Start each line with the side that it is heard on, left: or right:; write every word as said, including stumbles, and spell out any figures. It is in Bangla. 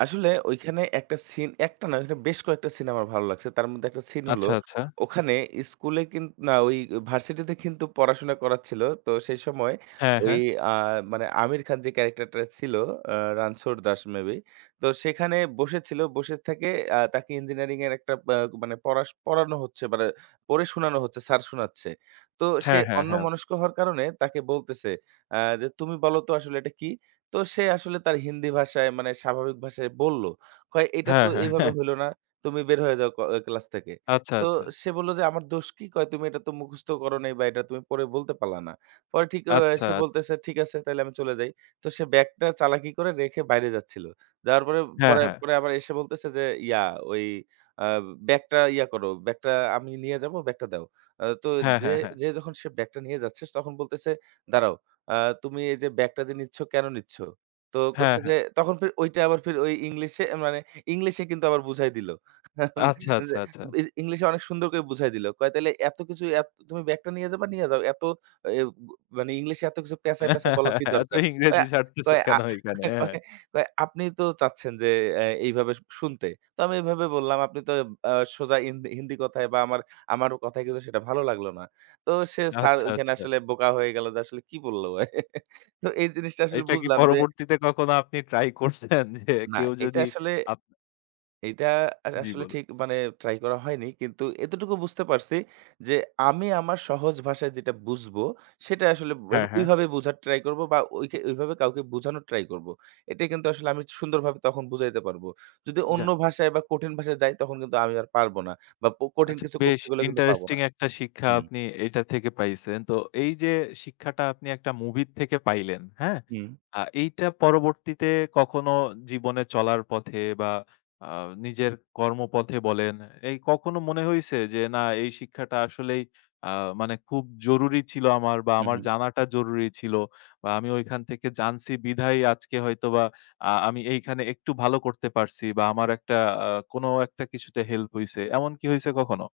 right: আসলে ওইখানে একটা সিন একটা নয় বেশ কয়েকটা সিন আমার ভালো লাগছে। তার মধ্যে একটা সিন হলো
left: আচ্ছা, আচ্ছা।
right: ওখানে স্কুলে কিন না ওই ভার্সিটিতে কিন্তু পড়াশোনা করাচ্ছিল। তো সেই সময়
left: হ্যাঁ,
right: ওই
left: হ্যাঁ।
right: আ মানে আমির খান যে ক্যারেক্টারটা ছিল অ্যা রানছড় দাস মে বি। তো সেখানে বসেছিল, বসে থেকে আ তাকে ইঞ্জিনিয়ারিং এর একটা অ্যা মানে পড়া শ পড়ানো হচ্ছে মানে পড়ে শোনানো হচ্ছে, স্যার শোনাচ্ছে। তো সে
left: হ্যাঁ, হ্যাঁ, হ্যাঁ।
right: অন্যমনস্ক হওয়ার কারণে তাকে বলতেছে অ্যা যে "তুমি বলো তো আসলে এটা কী?" তো সে আসলে তার হিন্দি ভাষায় মানে স্বাভাবিক ভাষায় বলল। কয় "এইটা তো
left: হ্যাঁ, হ্যাঁ,
right: এভাবে
left: হ্যাঁ।
right: হইল না। তুমি বের হয়ে যাও ক ক্লাস থেকে।"
left: আচ্ছা,
right: তো
left: আচ্ছা।
right: সে বলল যে "আমার দোষ কি?" কয় "তুমি এটা তো মুখস্থ করো নাই বা এটা তুমি বলতে পারলা না।" পরে
left: আচ্ছা,
right: সে
left: আচ্ছা।
right: বলতেছে "ঠিক আছে তাইলে আমি চলে যাই।" তো সে ব্যাগটা চালাকি করে রেখে বাইরে যাচ্ছিল। যাওয়ার পরে,
left: হ্যাঁ,
right: বরে
left: হ্যাঁ।
right: পরে আবার এসে বলতেছে যে ইয়া, ওই আ "ব্যাগটা ইয়া করো। ব্যাগটা আমি নিয়ে যাবো, ব্যাগটা দাও।" ও তো
left: হ্যাঁ, হ্যাঁ,
right: যেয়ে,
left: হ্যাঁ।
right: যেয়ে যখন সে ব্যাগটা নিয়ে যাচ্ছে স তখন বলতেছে "দাঁড়াও আ তুমি এই যে ব্যাগটা যে নিচ্ছ কেন নিচ্ছ?" তো
left: হ্যাঁ,
right: কচ্ছে
left: হ্যাঁ।
right: যে, তখন ফের ঐটা আবার ফের ওই ইংলিশে মানে ইংলিশে কিন্তু আবার বুঝাই দিলো।
left: আচ্ছা, আচ্ছা,
right: যে
left: আচ্ছা।
right: এইযে ইংলিশে অনেক সুন্দর করে বুঝায় দিলো। কয় "তাইলে এত কিছু এত তুমি ব্যাগটা নিয়ে যাবা নিয়ে যাও। এত এব মানে ইংলিশে এত কিছু প্যাচায়, প্যাচায় বলার কি
left: এত
right: দরকার?" কয়,
left: ইংরেজি ছাড়তেছ
right: কয় আ
left: কেন এইখানে? হ্যাঁ।
right: কয়, কয় "আপনিই তো চাচ্ছেন যে অ্যা এইভাবে শুনতে, তো আমি এভাবে বললাম। আপনি তো অ্যা সোজা ইন্দি, হিন্দি কথায় বা আমার, আমার কথায় কিন্তু সেটা ভালো লাগলো না।" তো সে স্যার
left: আচ্ছা,
right: ঐখানে
left: আচ্ছা।
right: আসলে বোকা হয়ে গেল যে আসলে কি বলল? তো এই জিনিসটা আসলে
left: এটা কি
right: বুঝলাম যে
left: পরবর্তীতে কখনো আপনি ট্রাই করছেন? যে
right: না।
left: কেউ
right: এইটা
left: যদি
right: আসলে
left: আপ
right: এইটা আ
left: জ্বি,
right: আসলে
left: বলুন।
right: ঠিক মানে ট্রাই করা হয়নি। কিন্তু এতটুকু বুঝতে পারছি যে, আমি আমার সহজ ভাষায় যেটা বুঝবো, সেটা আসলে ব
left: হ্যাঁ, হ্যাঁ।
right: ওইভাবে বুঝার ট্রাই করব বা ওইকে, ওইভাবে কাউকে বুঝানোর ট্রাই করব। এটাই কিন্তু আসলে আমি সুন্দরভাবে তখন বুঝাইতে পারব। যদি অন্য
left: যাক।
right: ভাষায় বা কঠিন ভাষায় যাই, তখন কিন্তু আমি আর পারব না। বা ক কঠিন
left: আচ্ছা,
right: কিছু
left: বেশ
right: করতে গেলে কিন্তু পাব
left: ইন্টারেস্টিং
right: না।
left: একটা শিক্ষা
right: হুম।
left: আপনি এইটা থেকে পাইছেন। তো এই যে শিক্ষাটা আপনি একটা মুভি'র থেকে পাইলেন, হ্যাঁ?
right: হুম।
left: আ এইটা পরবর্তীতে কখনো জীবনে চলার পথে বা আ নিজের কর্মপথে বলেন, এই কখনো মনে হইছে যে, না এই শিক্ষাটা আসলেই আ মানে খুব জরুরি ছিল আমার বা
right: হু,
left: আমার
right: হু।
left: জানাটা জরুরি ছিল? বা আমি ঐখান থেকে জানছি, বিধায়ই আজকে হয়তোবা আ আমি এইখানে একটু ভালো করতে পারছি বা আমার একটা আ কোন একটা কিছুতে হেল্প হইছে, এমন কি হইছে কখনো?